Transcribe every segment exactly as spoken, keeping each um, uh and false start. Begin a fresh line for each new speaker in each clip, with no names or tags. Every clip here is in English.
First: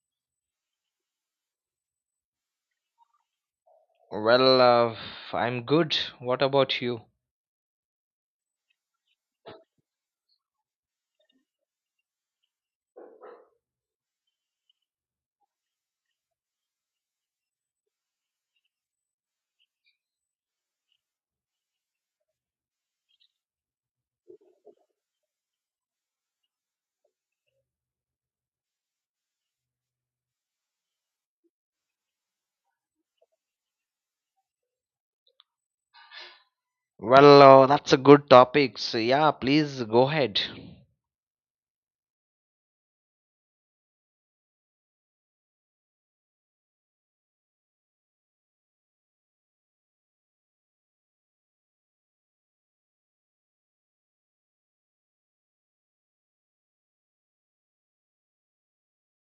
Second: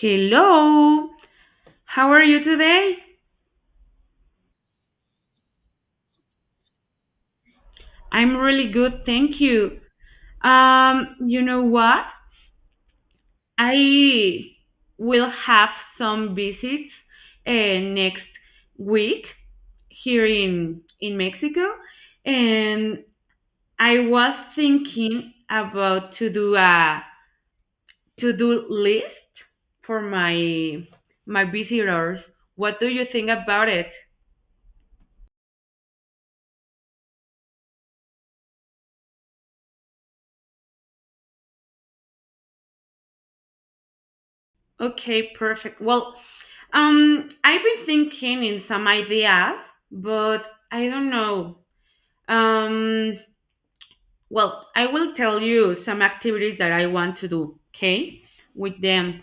Hello. How are you today?
Well, uh, I'm good. What about you?
I'm really good, thank you. Um, you know what? I will have some visits uh, next week here in in Mexico, and I was thinking about to do a to-do list for my my visitors. What do you think about it?
Well, uh, that's a good topic. So, yeah, please go ahead.
Okay, perfect. Well, Um, I've been thinking in some ideas, but I don't know. Um, well, I will tell you some activities that I want to do, okay? With them.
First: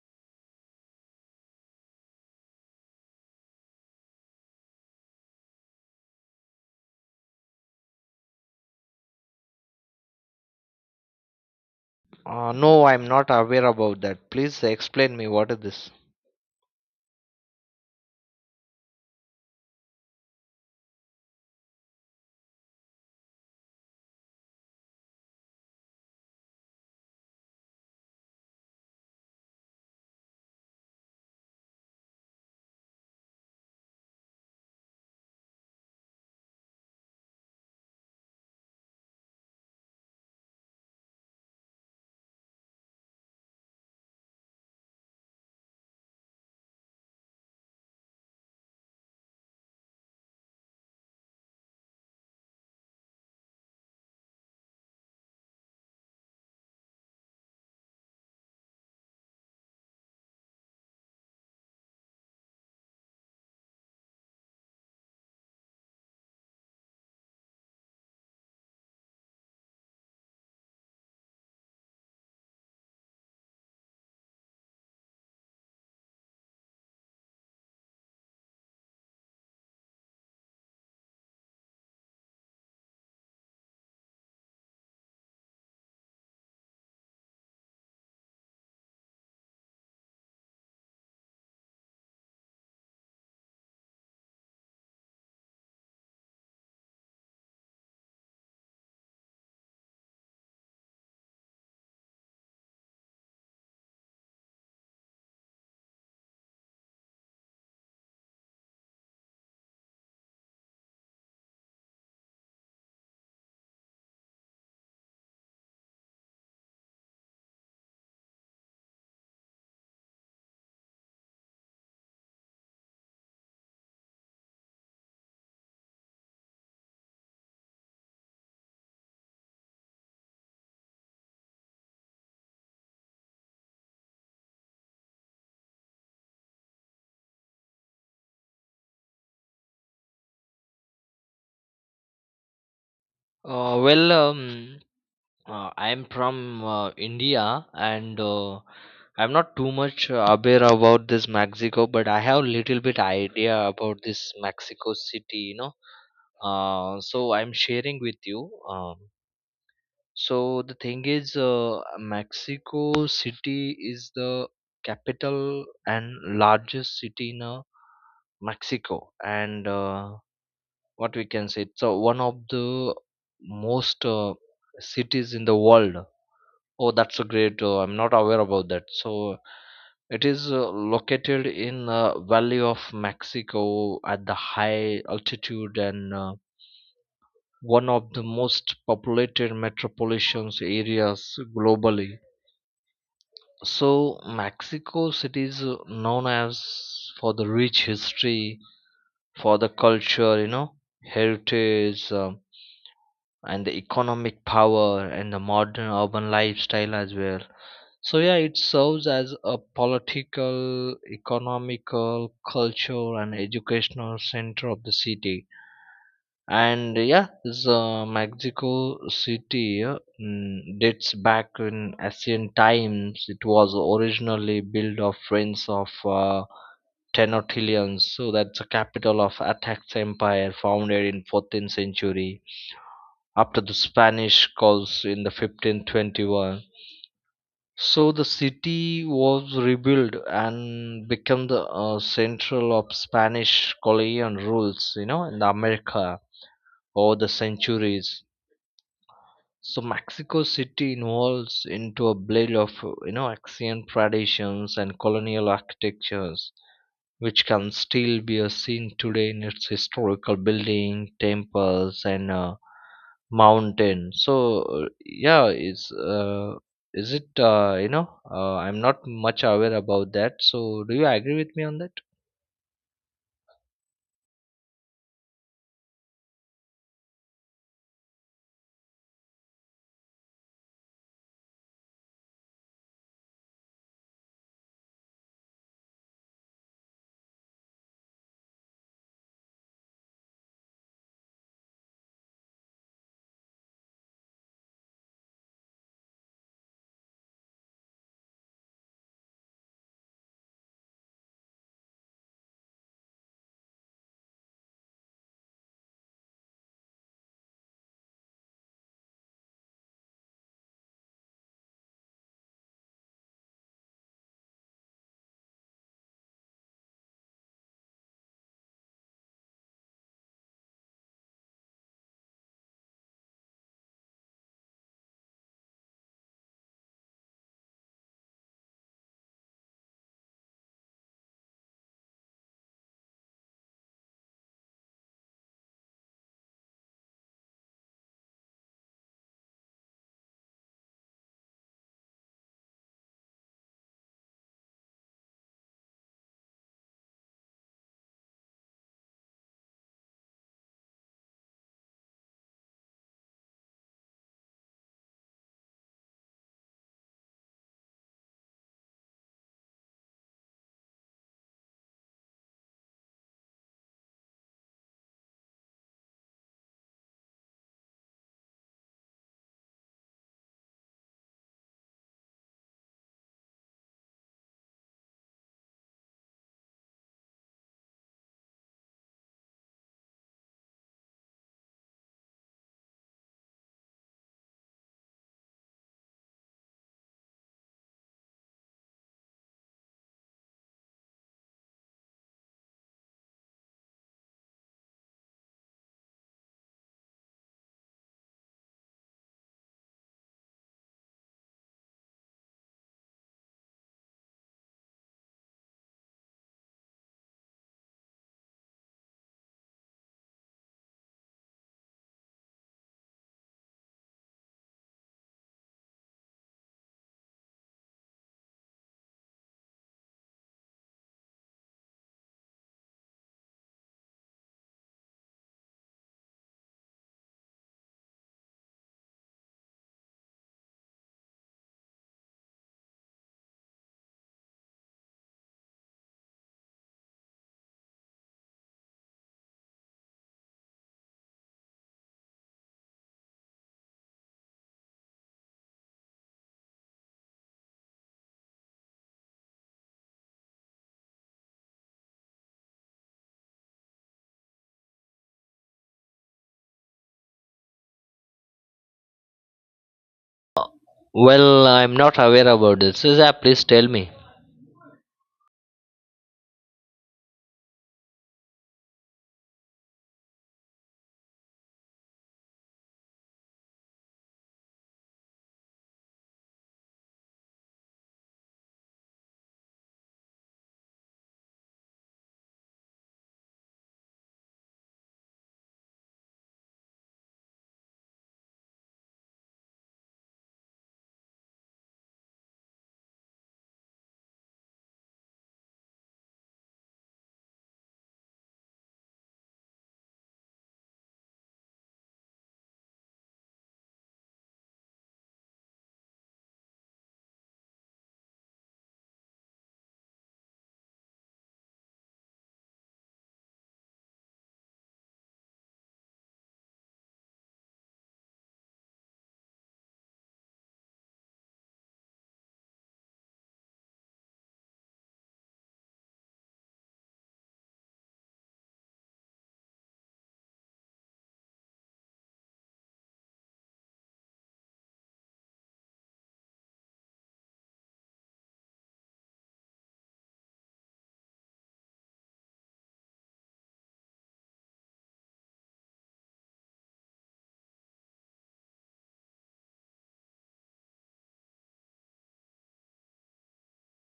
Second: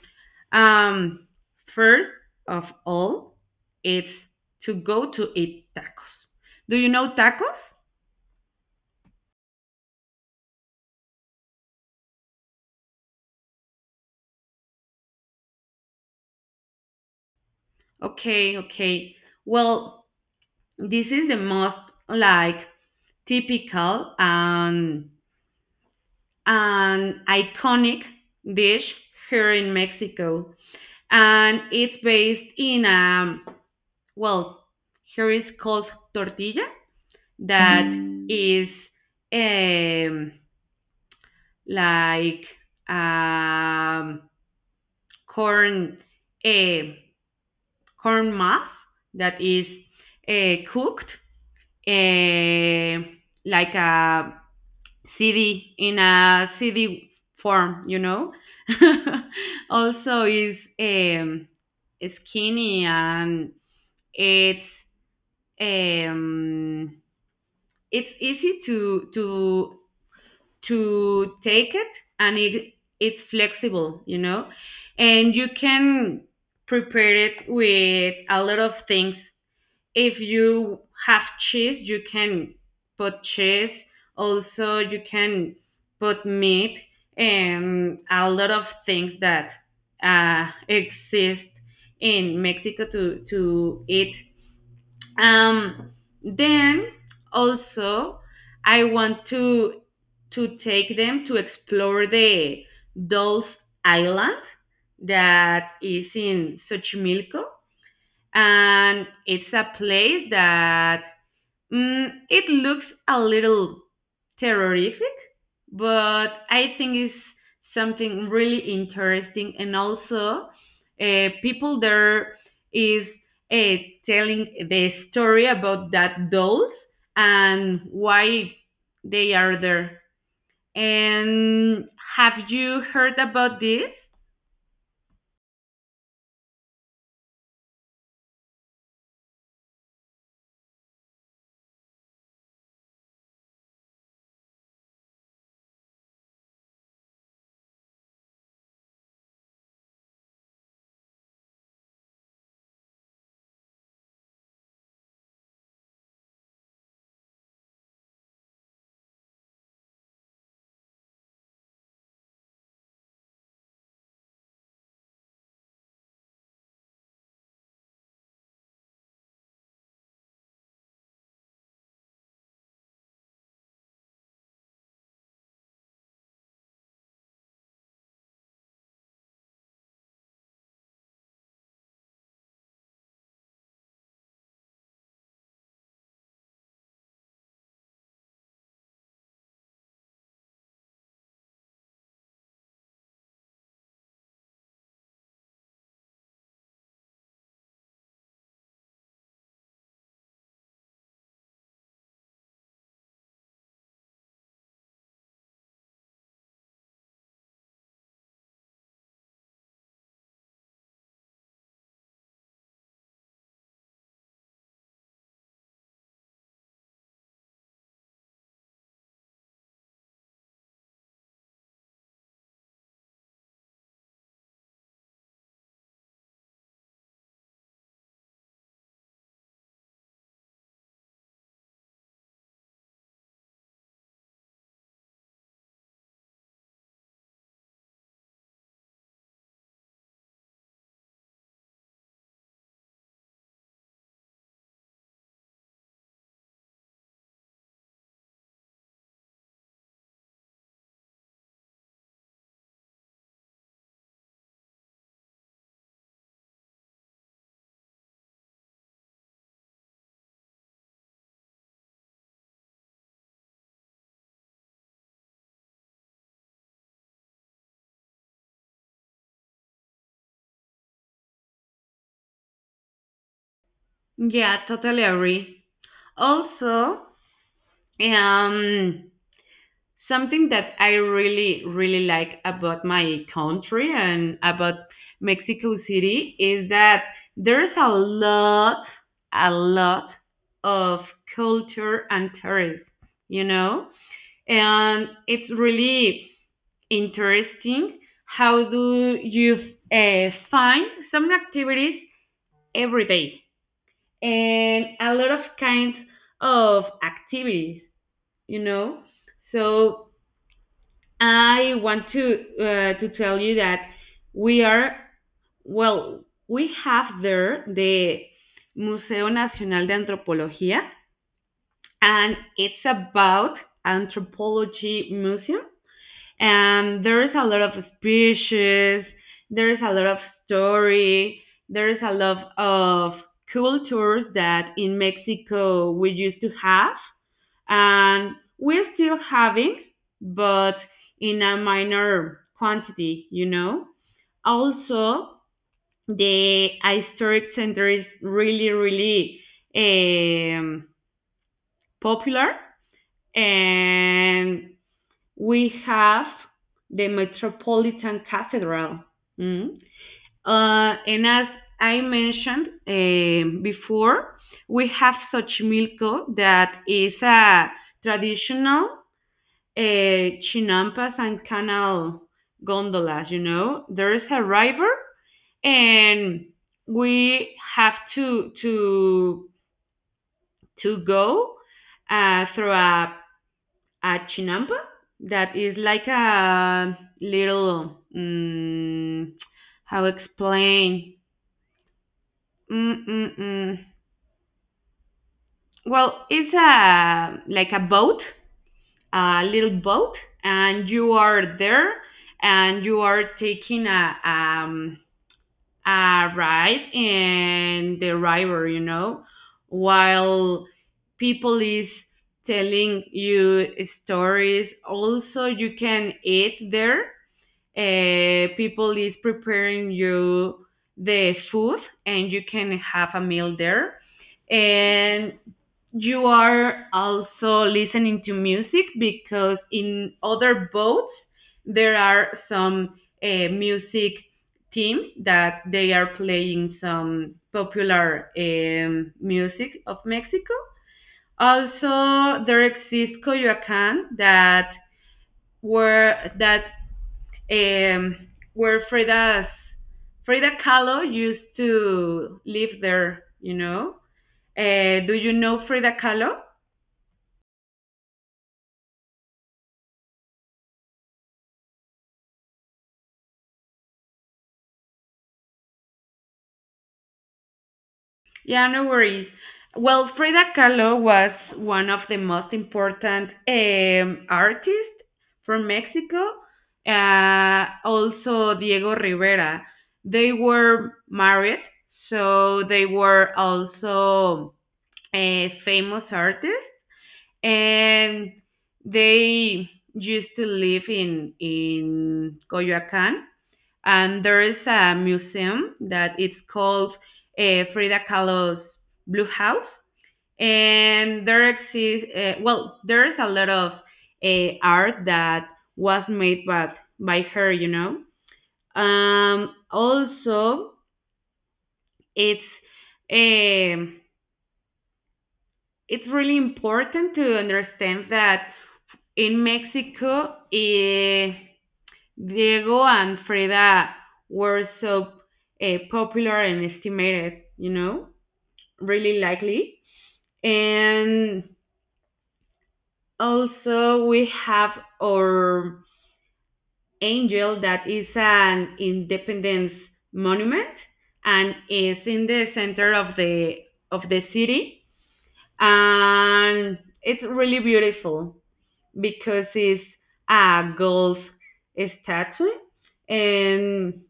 Um, First of all, it's to go to eat tacos. Do you know tacos?
Uh, no, I'm not aware about that. Please explain me what is this?
Okay, okay. Well, this is the most like typical and an iconic dish here in Mexico, and it's based in um well, here is called tortilla that mm. is um like um corn, a uh, corn mass that is uh, cooked uh, like a city, in a city form, you know. Also is um skinny, and it's um, it's easy to to to take it, and it it's flexible, you know. And you can prepare it with a lot of things. If you have cheese, you can put cheese. Also you can put meat and a lot of things that uh, exist in Mexico to to eat. um, then also I want to to take them to explore the Dolls Island that is in Xochimilco, and it's a place that mm, it looks a little terrific, but I think it's something really interesting. And also, uh, people there is uh, telling the story about that dolls and why they are there. And have you heard about this?
Uh, well, um, Uh, I'm from uh, India and uh, I'm not too much uh, aware about this Mexico, but I have little bit idea about this Mexico City, you know. Uh, so I'm sharing with you. Um, so the thing is, uh, Mexico City is the capital and largest city in uh, Mexico, and uh, what we can say, it's uh, one of the most uh, cities in the world. Oh, that's a great. Uh, I'm not aware about that. So it is uh, located in uh, Valley of Mexico at the high altitude and uh, one of the most populated metropolitan areas globally. So Mexico City is uh, known as for the rich history, for the culture, you know, heritage, um and the economic power and the modern urban lifestyle as well. So yeah, it serves as a political, economical, cultural, and educational center of the city. And yeah, the Mexico City uh, mm, dates back in ancient times. It was originally built of friends of uh, Tenochtitlan, so that's the capital of Atax Empire, founded in fourteenth century after the Spanish calls in the fifteen twenty-one, so the city was rebuilt and became the uh, central of Spanish colonial rules, you know, in America over the centuries. So Mexico City evolves into a blend of uh, you know, ancient traditions and colonial architectures, which can still be uh, seen today in its historical building, temples, and uh, mountain. So uh, yeah is uh, is it uh, You know, uh, I'm not much aware about that, so do you agree with me on that?
Yeah, totally agree. Also, um, something that I really, really like about my country and about Mexico City is that there's a lot, a lot of culture and tourism, you know? And it's really interesting how do you uh, find some activities every day and a lot of kinds of activities, you know? So I want to uh, to tell you that we are well we have there the Museo Nacional de Antropología, and it's about anthropology museum, and there is a lot of species, there is a lot of story, there is a lot of cultures that in Mexico we used to have and we're still having, but in a minor quantity, you know. Also, the historic center is really, really um, popular, and we have the Metropolitan Cathedral. Mm. Uh, and as I mentioned um before, we have Xochimilco that is a traditional uh, chinampas and canal gondolas, you know. There is a river, and we have to to to go uh, through a, a chinampa that is like a little um, how explain. Mm-mm-mm. Well, it's a like a boat, a little boat, and you are there, and you are taking a um, uh, ride and the river, you know, while people is telling you stories. Also, you can eat there. Uh, people is preparing you the food and you can have a meal there. And you are also listening to music because in other boats there are some uh, music teams that they are playing some popular um, music of Mexico. Also, there exists Coyoacan that were that um, where Freda's Frida Kahlo used to live there. You know, uh, do you know Frida Kahlo?
Well, I'm not aware about this. So, yeah, please tell me.
Yeah, no worries. Well, Frida Kahlo was one of the most important um, artists from Mexico. Uh, also, Diego Rivera. They were married, so they were also a famous artists, and they used to live in in Coyoacán. And there is a museum that it's called uh, Frida Kahlo's Blue House. And there exists, uh, well, there is a lot of uh, art that was made by, by her, you know. Um, also, it's um it's really important to understand that in Mexico, eh, Diego and Freda were so uh, popular and estimated, you know, really likely. And also we have our angel that is an independence monument and is in the center of the of the city, and it's really beautiful because it's a gold statue and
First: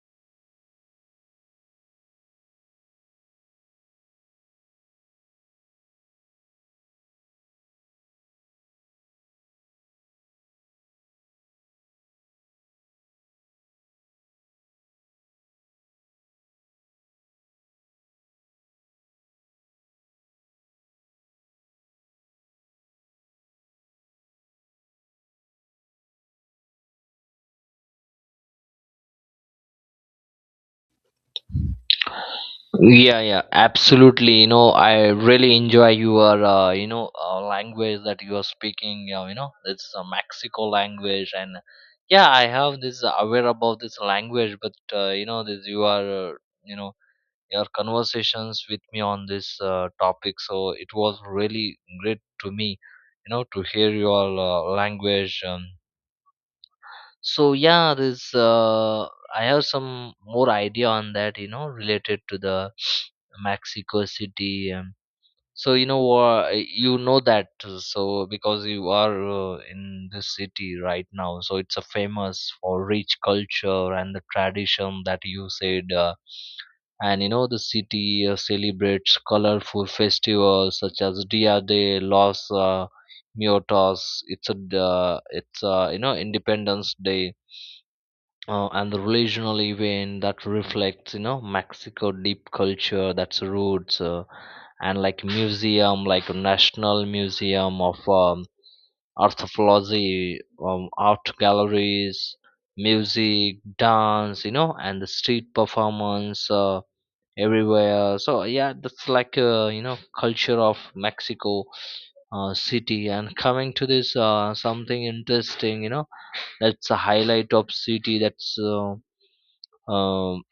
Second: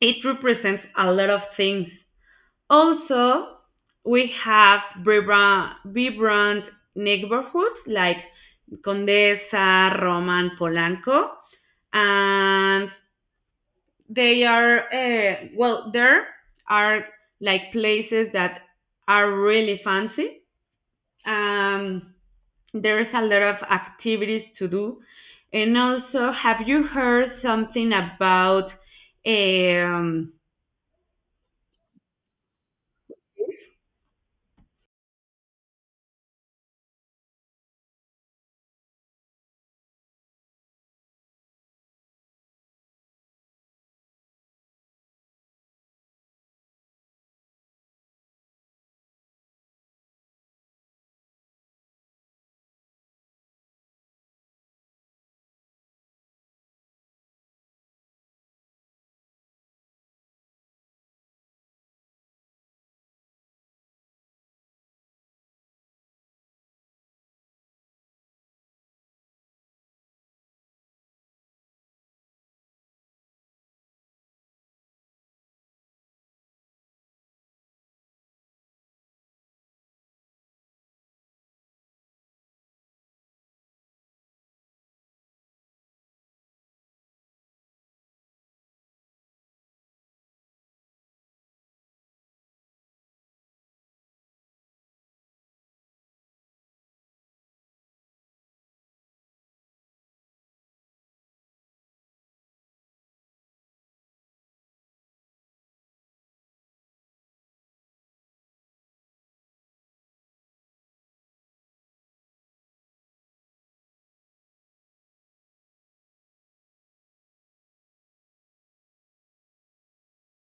it represents a lot of things. Also, we have vibrant, vibrant neighborhoods like Condesa, Roman, Polanco, and they are uh, well, there are like places that are really fancy. Um, there is a lot of activities to do, and also, have you heard something about eh, um,
Yeah, yeah, absolutely. You know, I really enjoy your, uh, you know, uh, language that you are speaking. Uh, you know, it's a Mexico language, and yeah, I have this aware about this language, but uh, you know, this you are, uh, you know. Your conversations with me on this uh, topic. So it was really great to me, you know, to hear your uh, language. Um, so yeah, this uh, I have some more idea on that, you know, related to the Mexico City. Um, so you know, uh, you know that. Uh, So because you are uh, in this city right now, so it's a famous for rich culture and the tradition that you said. Uh, and you know the city uh, celebrates colorful festivals such as Dia de los uh, Muertos. It's a uh, it's uh, you know, Independence Day, uh, and the regional event that reflects you know Mexico deep culture that's roots, uh, and like museum like National Museum of um, Anthropology, um, art galleries, music, dance, you know, and the street performance. Uh, everywhere. So yeah, that's like uh, you know, culture of Mexico uh, city. And coming to this uh, something interesting, you know, that's a highlight of city, that's uh, um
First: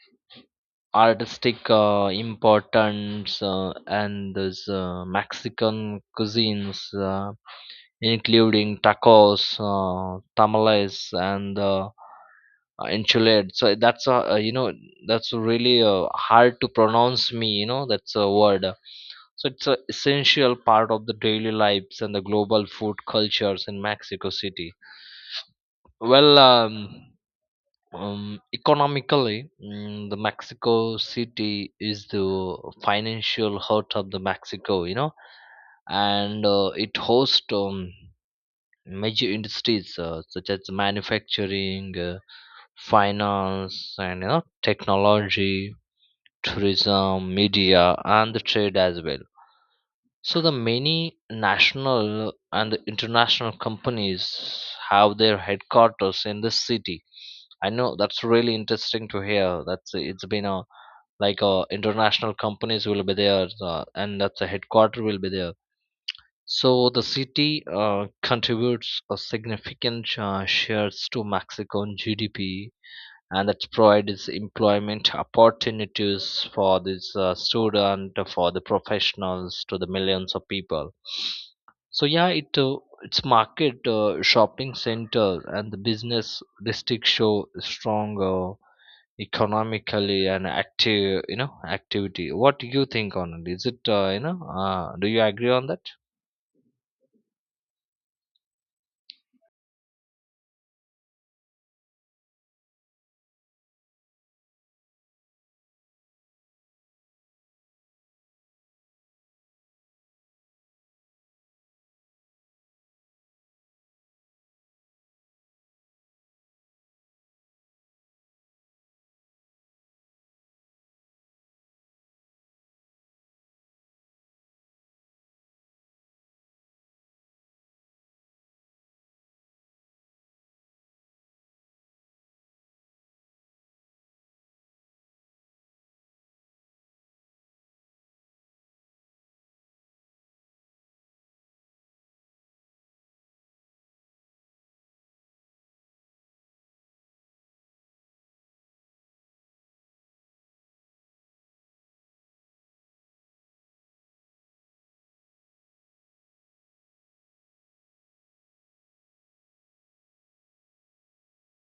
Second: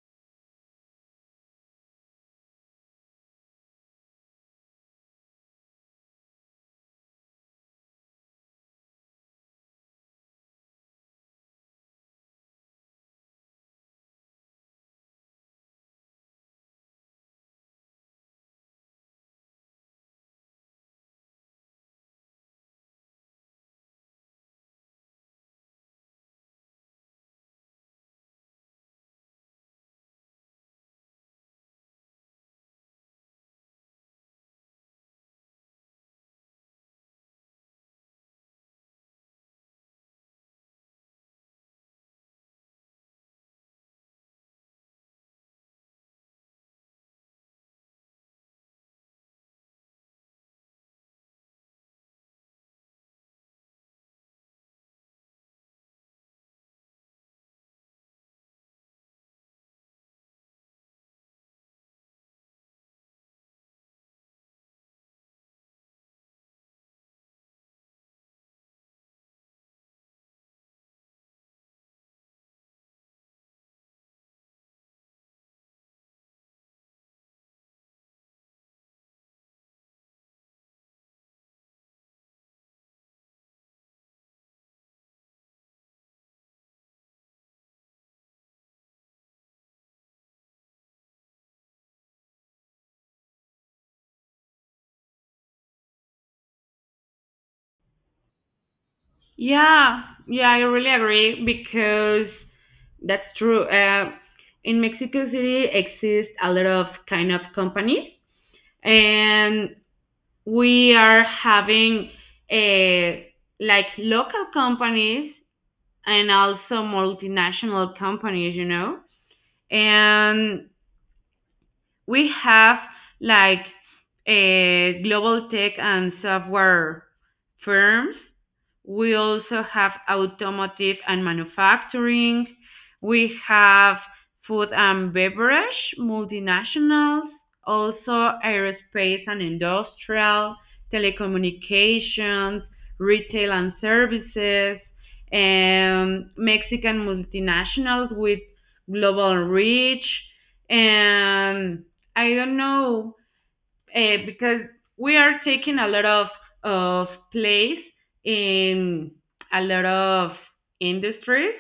artistic uh, importance, uh, and this uh, Mexican cuisines, uh, including tacos, uh, tamales, and uh, uh, enchilada. So that's a uh, you know, that's really uh, hard to pronounce me. You know, that's a word. So it's an essential part of the daily lives and the global food cultures in Mexico City. Well, um, um, Economically, mm, the Mexico City is the financial heart of the Mexico. You know, and uh, it hosts. Um, major industries uh, such as manufacturing, uh, finance, and you know, technology, tourism, media, and the trade as well. So the many national and international companies have their headquarters in this city. I know that's really interesting to hear. That's it's been a like a international companies will be there, uh, and that's a headquarter will be there. So the city uh, contributes a significant uh, shares to Mexican G D P, and that provides employment opportunities for this uh, student, for the professionals, to the millions of people. So yeah, it uh, its market, uh, shopping center, and the business district show strong uh, economically an active, you know, activity. What do you think on it? Is it uh, you know uh, Do you agree on that?
yeah, yeah, I really agree because that's true. Uh, in Mexico City exist a lot of kind of companies, and we are having uh like local companies and also multinational companies, you know, and we have like a global tech and software firms. We also have automotive and manufacturing. We have food and beverage, multinationals, also aerospace and industrial, telecommunications, retail and services, and Mexican multinationals with global reach. And I don't know, uh, because we are taking a lot of of place in a lot of industries,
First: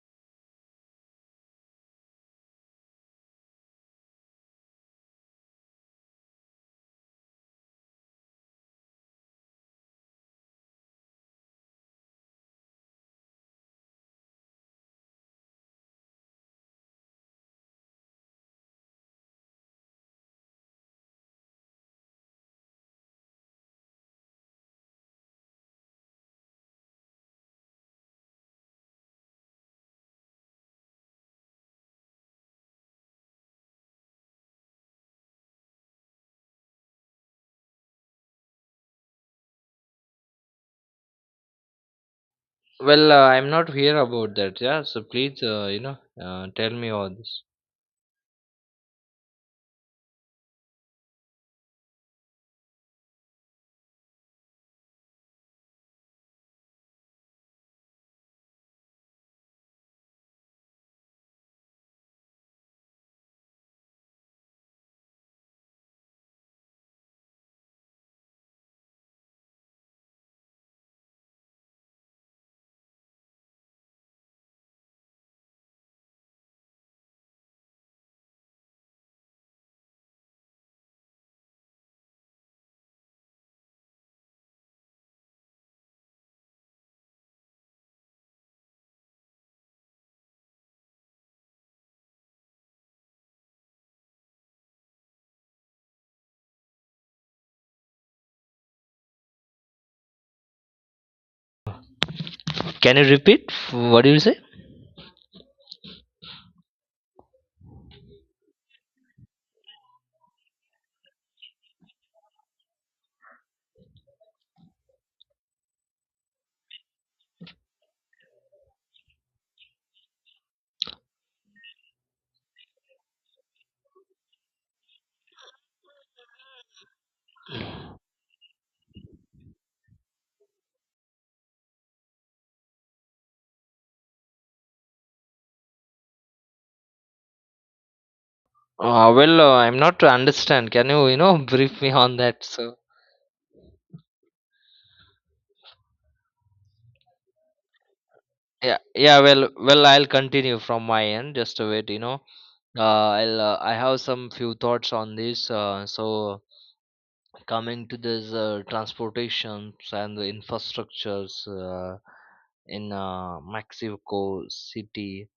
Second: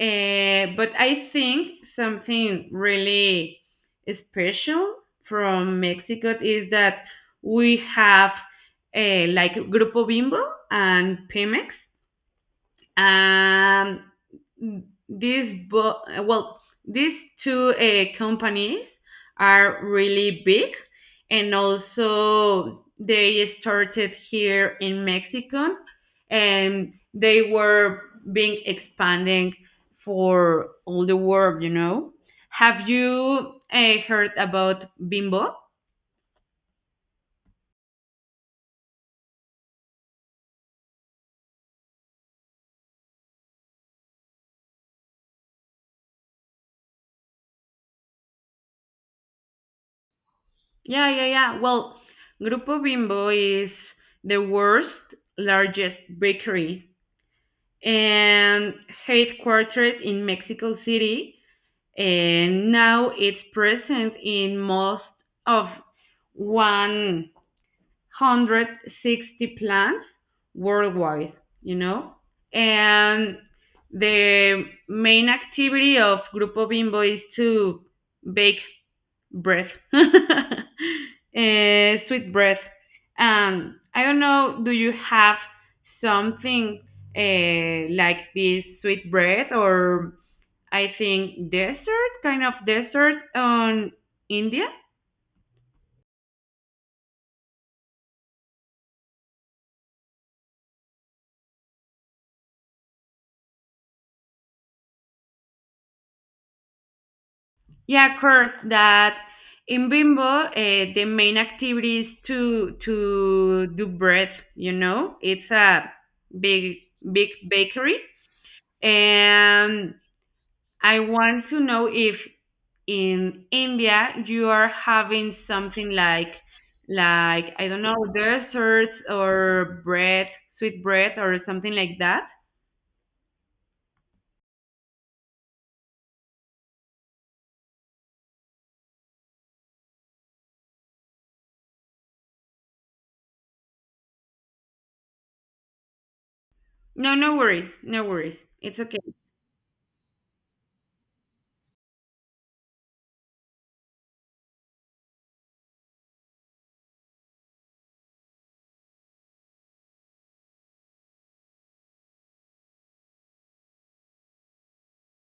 uh, but I think something really special from Mexico is that we have uh, like Grupo Bimbo and Pemex. Um, these bo- well, these two uh, companies are really big, and also they started here in Mexico, and they were being expanding for all the world. You know, have you uh, heard about Bimbo?
Well uh, I'm not here about that. Yeah, so please, uh, you know uh, tell me all this.
Yeah, yeah, yeah. Well, Grupo Bimbo is the world's largest bakery and headquartered in Mexico City. And now it's present in most of one hundred sixty plants worldwide, you know? And the main activity of Grupo Bimbo is to bake breath, eh, sweet breath. Um, I don't know. Do you have something uh, like this sweet breath, or I think desert, kind of desert on India?
Can you repeat what do you say?
Yeah, of course. That in Bimbo, uh, the main activity is to to do breath. You know, it's a big big bakery, and I want to know if in India, you are having something like like I don't know desserts or bread, sweet bread or something like that.
Uh, well, uh, I'm not to understand. Can you, you know, brief me on that? So,
No, no worries, no worries. It's
yeah,
okay.
yeah. Well, well, I'll continue from my end. Just a wait, you know. Uh, I'll, uh, I have some few thoughts on this. Uh, so, coming to this uh, transportations and the infrastructures uh, in uh, Mexico City.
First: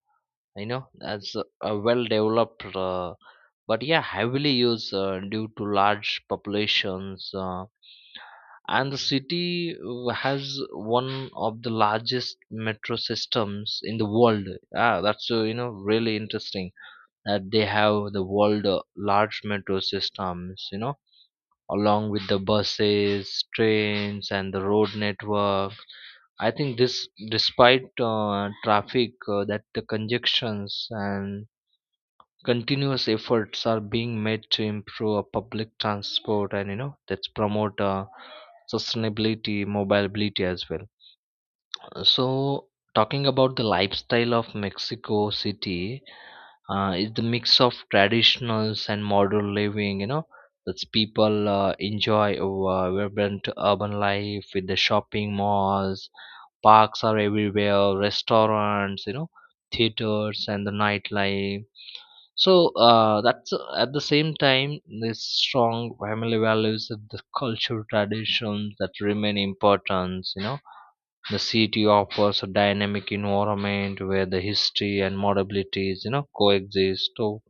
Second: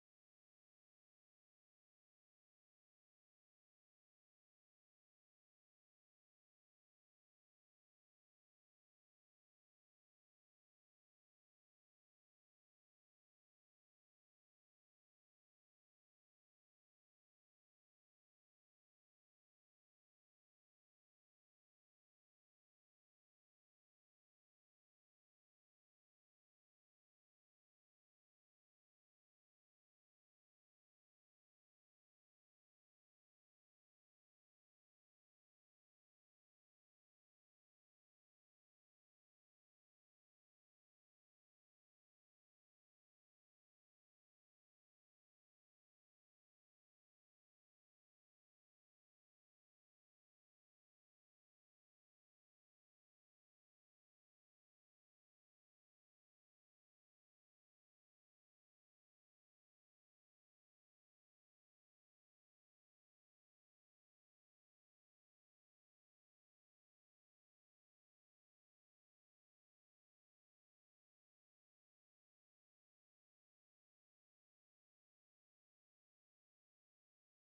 You know, as a, well developed, uh, but yeah heavily used uh, due to large populations, uh, and the city uh, has one of the largest metro systems in the world. Ah, that's uh, you know, really interesting that they have the world uh, large metro systems, you know, along with the buses, trains, and the road network. I think this, despite uh, traffic, uh, that the congestions and continuous efforts are being made to improve our public transport, and you know that's promote uh, sustainability, mobility as well. So talking about the lifestyle of Mexico City, uh, it's the mix of traditionals and modern living, you know, that's people uh, enjoy uh, vibrant urban life with the shopping malls, parks are everywhere, restaurants, you know, theaters, and the nightlife. So uh, that's uh, at the same time this strong family values and the cultural traditions that remain important, you know, the city offers a dynamic environment where the history and modernity, you know, coexist. So,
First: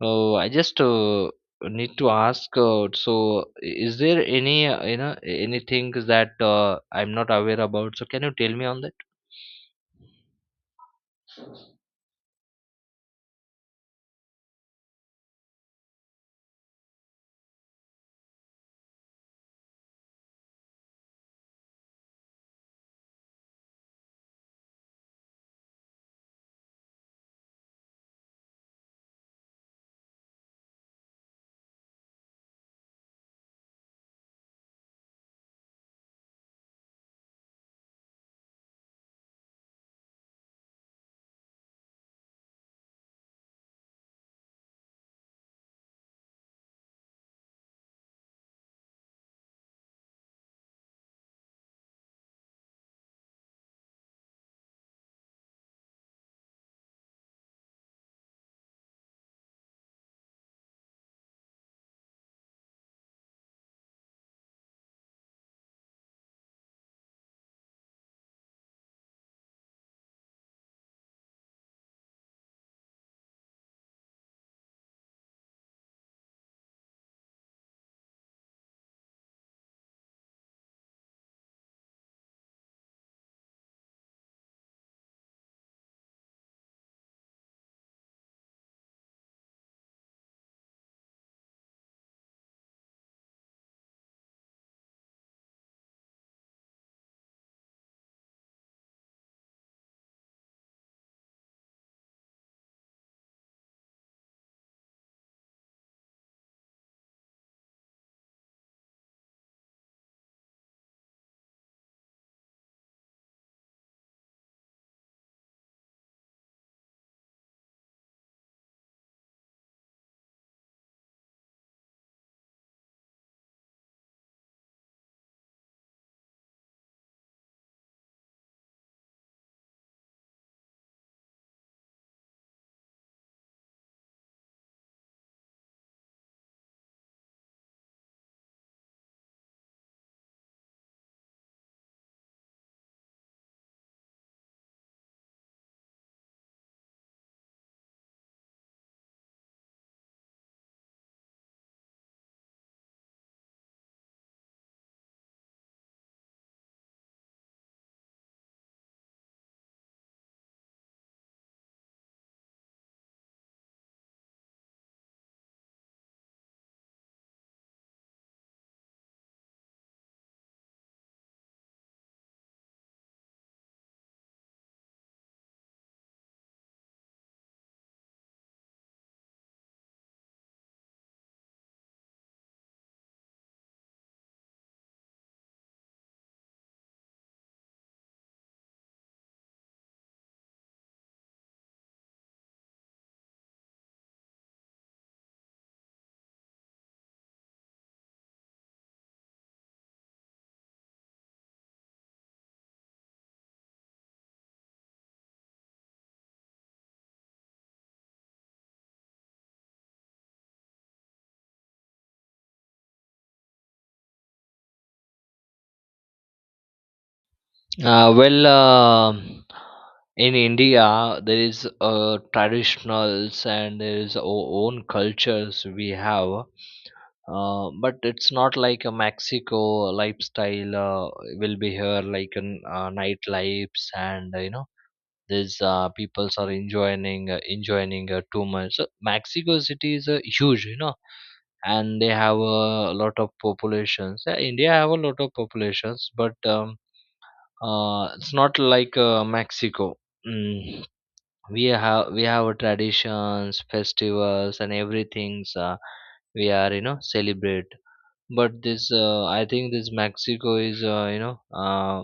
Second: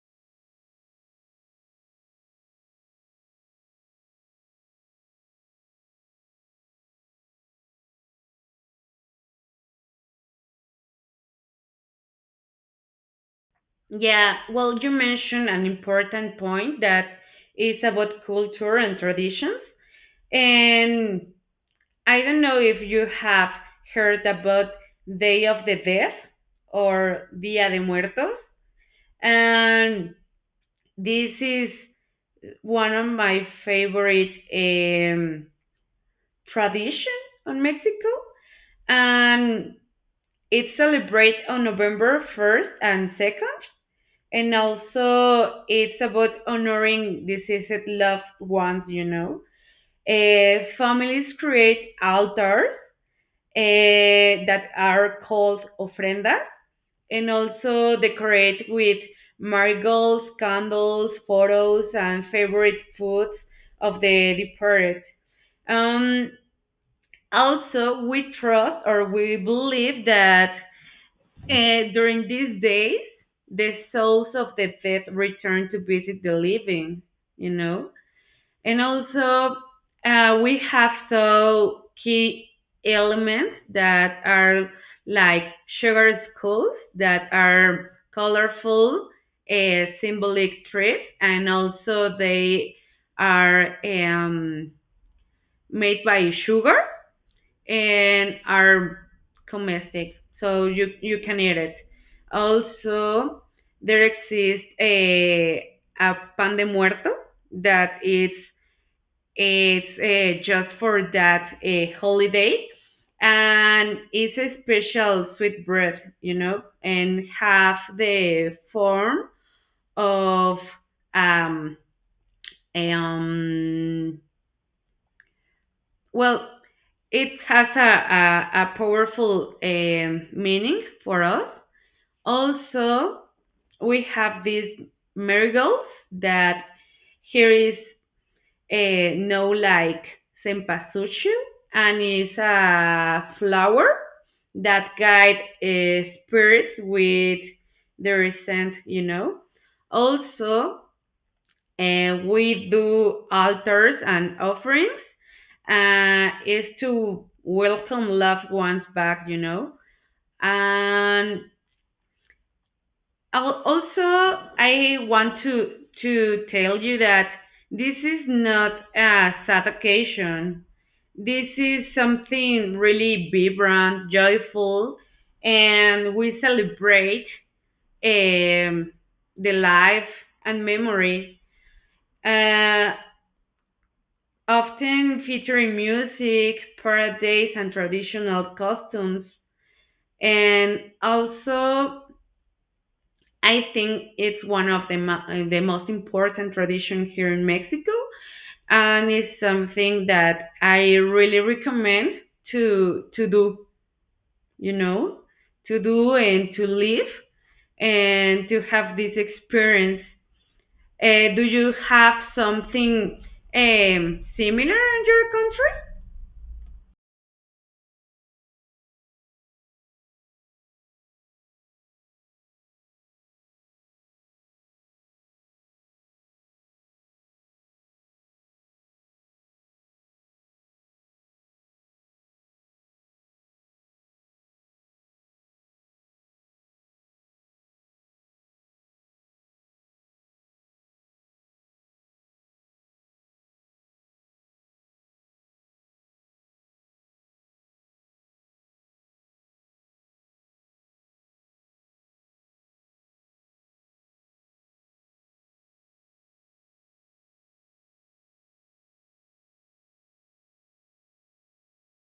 oh, I just uh, need to ask. Uh, so, is there any uh, you know, anything that uh, I'm not aware about? So, can you tell me on that?
Yeah, well, you mentioned an important point that is about culture and traditions. And I don't know if you have heard about Day of the Dead or Dia de Muertos. And this is one of my favorite um, tradition on Mexico, and it celebrates on November first and second, and also it's about honoring deceased loved ones. You know, uh, families create altars uh, that are called ofrendas, and also decorate with marigolds, candles, photos, and favorite foods of the departed. Um, also, we trust or we believe that uh, during these days, the souls of the dead return to visit the living, you know? And also, uh, we have so key elements that are like sugar skulls that are colorful, uh, symbolic trees, and also they are um, made by sugar and are comestic, so you you can eat it. Also, there exists a a pan de muerto that it's it's uh, just for that a holiday, and it's a special sweet bread, you know, and have the form of um um well, it has a, a, a powerful um, meaning for us. Also, we have these miracles that here is a no like sempasuchu, and it's a flower that guide uh, spirits with their scent, you know. Also, uh, we do altars and offerings uh, is to welcome loved ones back, you know. And also, I want to to tell you that this is not a sad occasion. This is something really vibrant, joyful, and we celebrate um, the life and memory. Uh, often featuring music, parades, and traditional costumes. And also, I think it's one of the, mo- the most important tradition here in Mexico, and it's something that I really recommend to to do. You know, to do and to live and to have this experience. Uh, do you have something um, similar in your country?
Uh, well, um in India, there is uh, traditionals and there is our own cultures we have. Uh, but it's not like a Mexico lifestyle uh, will be here, like a uh, nightlives and uh, you know, these uh, peoples are enjoying uh, enjoying uh, too much. So Mexico City is uh, huge, you know, and they have a lot of populations. Yeah, India have a lot of populations, but um, uh, it's not like uh, Mexico. mm. we have we have a traditions festivals and everything's, uh, we are you know celebrate, but this uh, I think this Mexico is uh, you know uh,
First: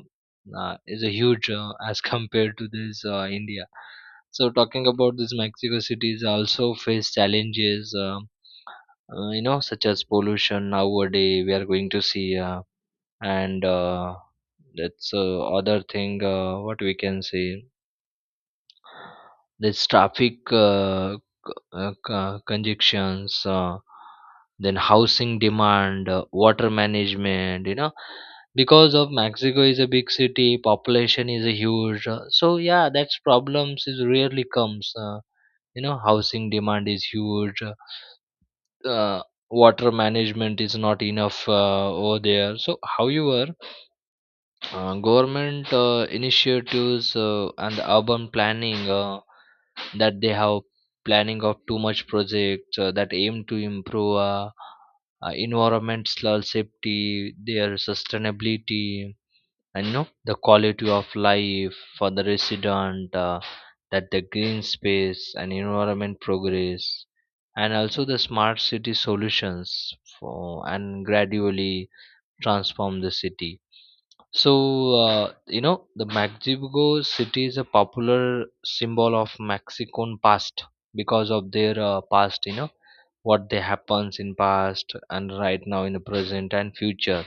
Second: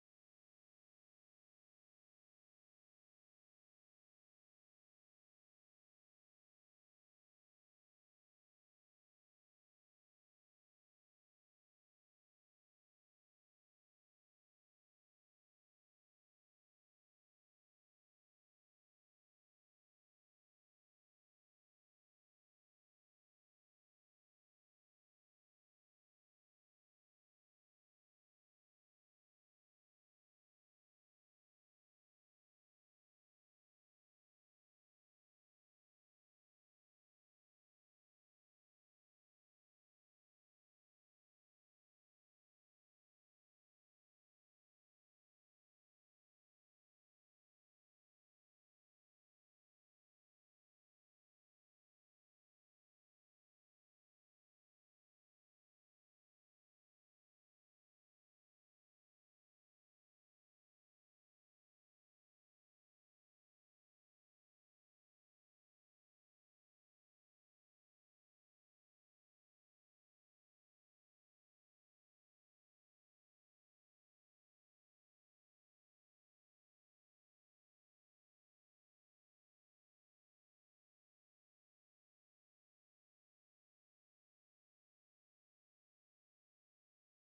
uh, is a huge, uh, as compared to this uh, India. So talking about this Mexico cities also face challenges, uh, uh, you know, such as pollution nowadays we are going to see, uh, and uh, that's uh, other thing, uh, what we can say, this traffic, uh, uh, co- conjunctions, uh, then housing demand, uh, water management, you know, because of Mexico is a big city, population is a huge, uh, so yeah that's problems is rarely comes, uh, you know, housing demand is huge, uh, water management is not enough uh, over there. So however, uh, government uh, initiatives uh, and urban planning, uh, that they have planning of too much projects uh, that aim to improve, uh, uh, environmental safety, their sustainability, and you know, the quality of life for the resident, uh, that the green space and environment progress, and also the smart city solutions for and gradually transform the city. So, uh, you know, the Magdeburgo city is a popular symbol of Mexican past because of their uh, past, you know, what they happens in past and right now in the present and future.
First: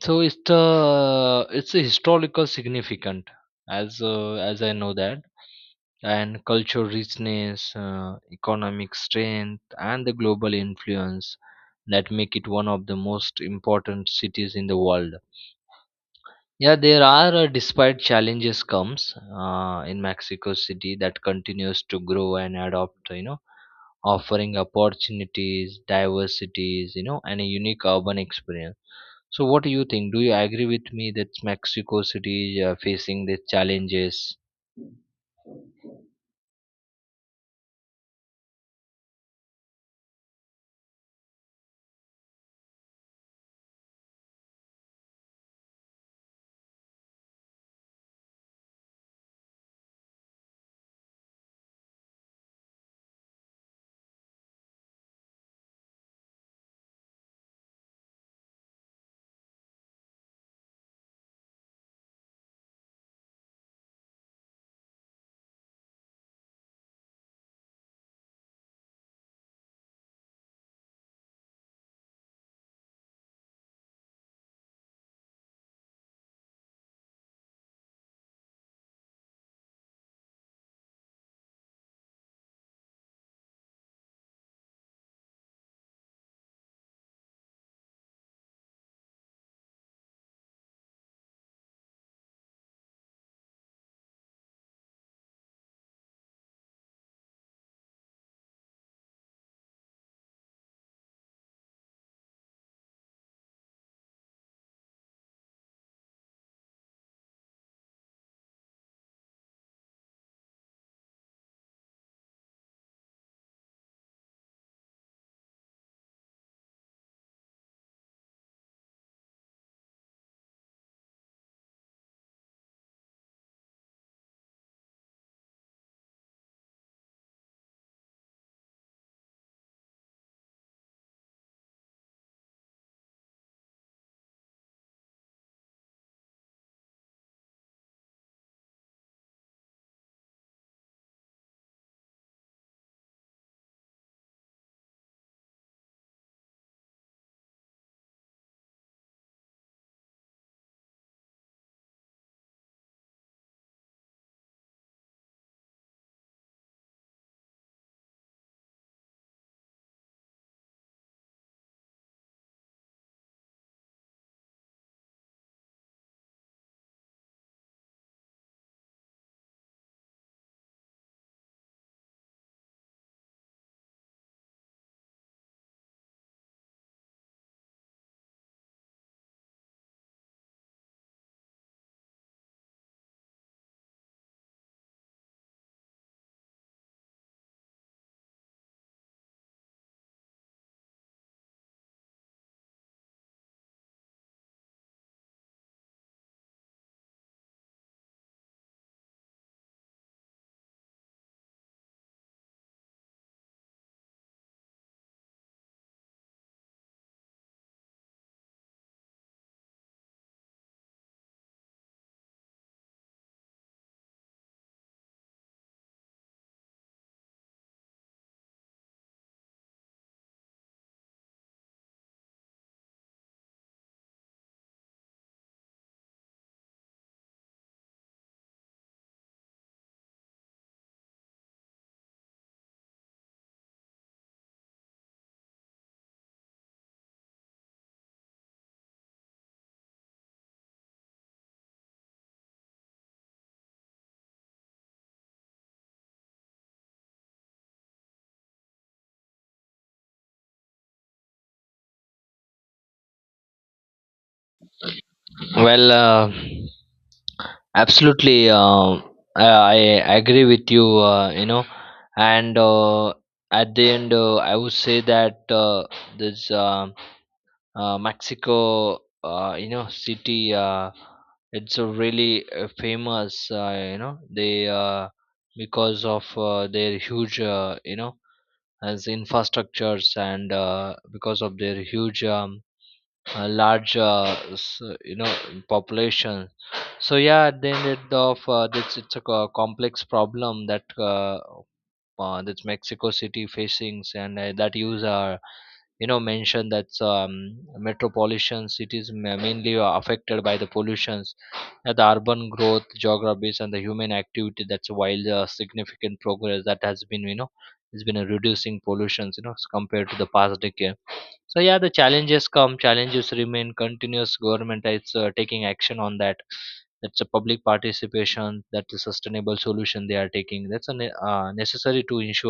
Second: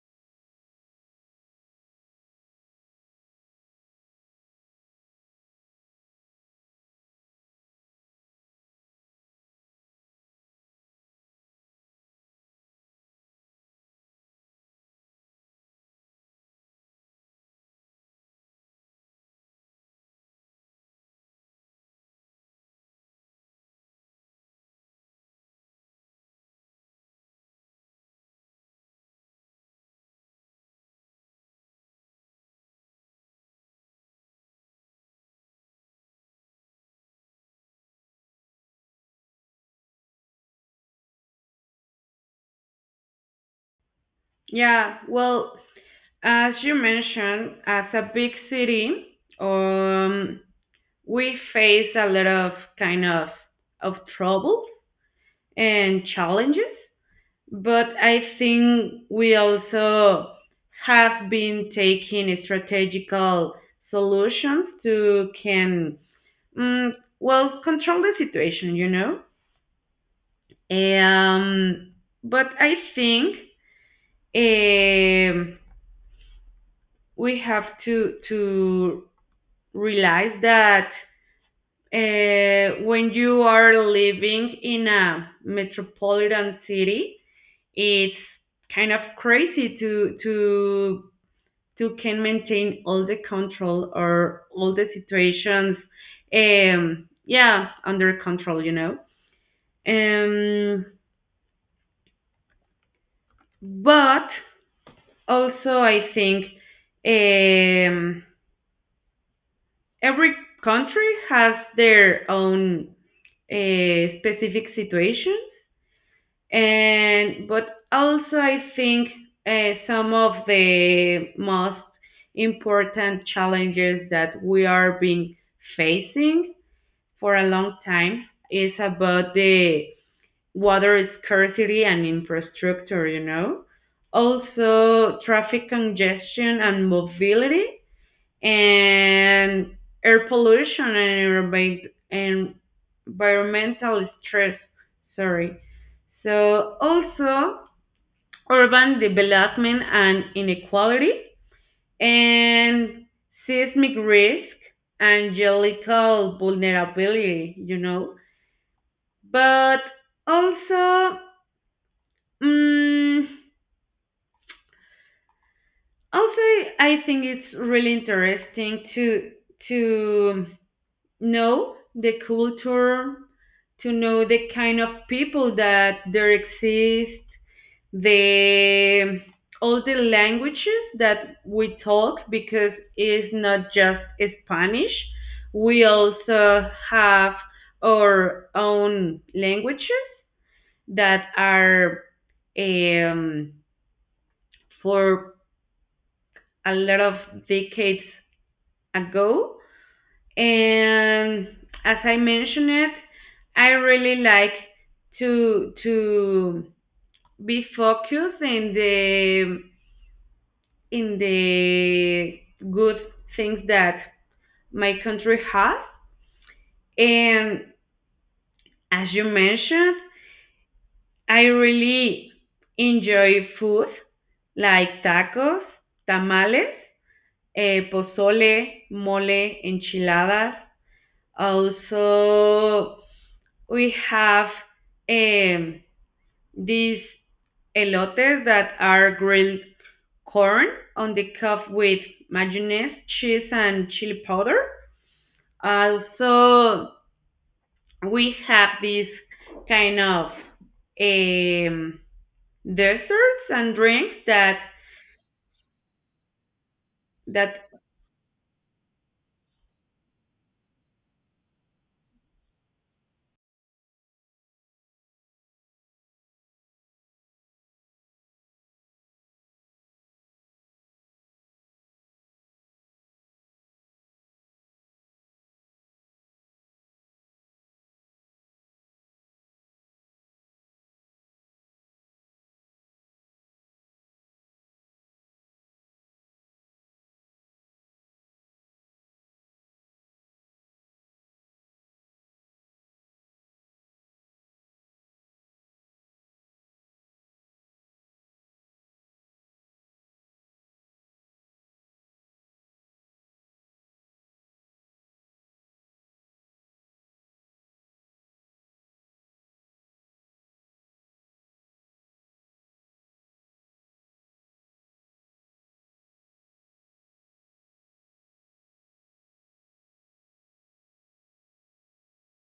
So it's the it's a historical significant, as uh, as I know that, and cultural richness, uh, economic strength, and the global influence that make it one of the most important cities in the world. Yeah, there are, uh, despite challenges comes uh, in Mexico City that continues to grow and adopt, you know, offering opportunities, diversities, you know, and a unique urban experience. So, what do you think? Do you agree with me that Mexico City is uh, facing these challenges?
Yeah, well, as you mentioned, as a big city, um, we face a lot of kind of of troubles and challenges, but I think we also have been taking strategical solutions to can mm, well control the situation, you know. Um, but I think um, we have to to realize that uh, when you are living in a metropolitan city, it's kind of crazy to to to can maintain all the control or all the situations. Um, yeah, under control, you know. Um, but also, I think um, every country has their own uh, specific situation. And but also I think uh, some of the most important challenges that we are being facing for a long time is about the water scarcity and infrastructure, you know. Also traffic congestion and mobility and air pollution and environment- environmental stress. Sorry. So also urban development and inequality, and seismic risk and geological vulnerability, you know. But also, mm also, I think it's really interesting to to know the culture, to know the kind of people that there exist, the all the languages that we talk because it's not just Spanish. We also have our own languages that are um, for a lot of decades ago. And as I mentioned it, I really like to to be focused in the in the good things that my country has. And as you mentioned, I really enjoy food like tacos, tamales, eh, pozole, mole, enchiladas. Also, we have um, these elotes that are grilled corn on the cup with mayonnaise, cheese, and chili powder. Also, we have this kind of um, desserts and drinks that
Well, uh,
that
absolutely. um I, I agree with you. Uh, you know, and uh, at the end, uh, I would say that uh, this. Um uh, Mexico, uh, you know, city. Uh, it's a really uh, famous, uh, you know, they uh, because of uh, their huge, uh, you know, as infrastructures and uh, because of their huge, um, uh, large, uh, s- you know, population. So yeah, at the end of uh, this, it's a co- complex problem that uh, uh, that's Mexico City facings, and uh, that use are you know mentioned that's um, metropolitan cities ma- mainly are affected by the pollutions, uh, the urban growth, geographies, and the human activity. That's while the significant progress that has been you know has been uh, reducing pollutions, you know, as compared to the past decade. So yeah, the challenges come, challenges remain. Continuous government is uh, taking action on that, that's a public participation. That's a sustainable solution they are taking. That's a ne- uh, necessary to ensure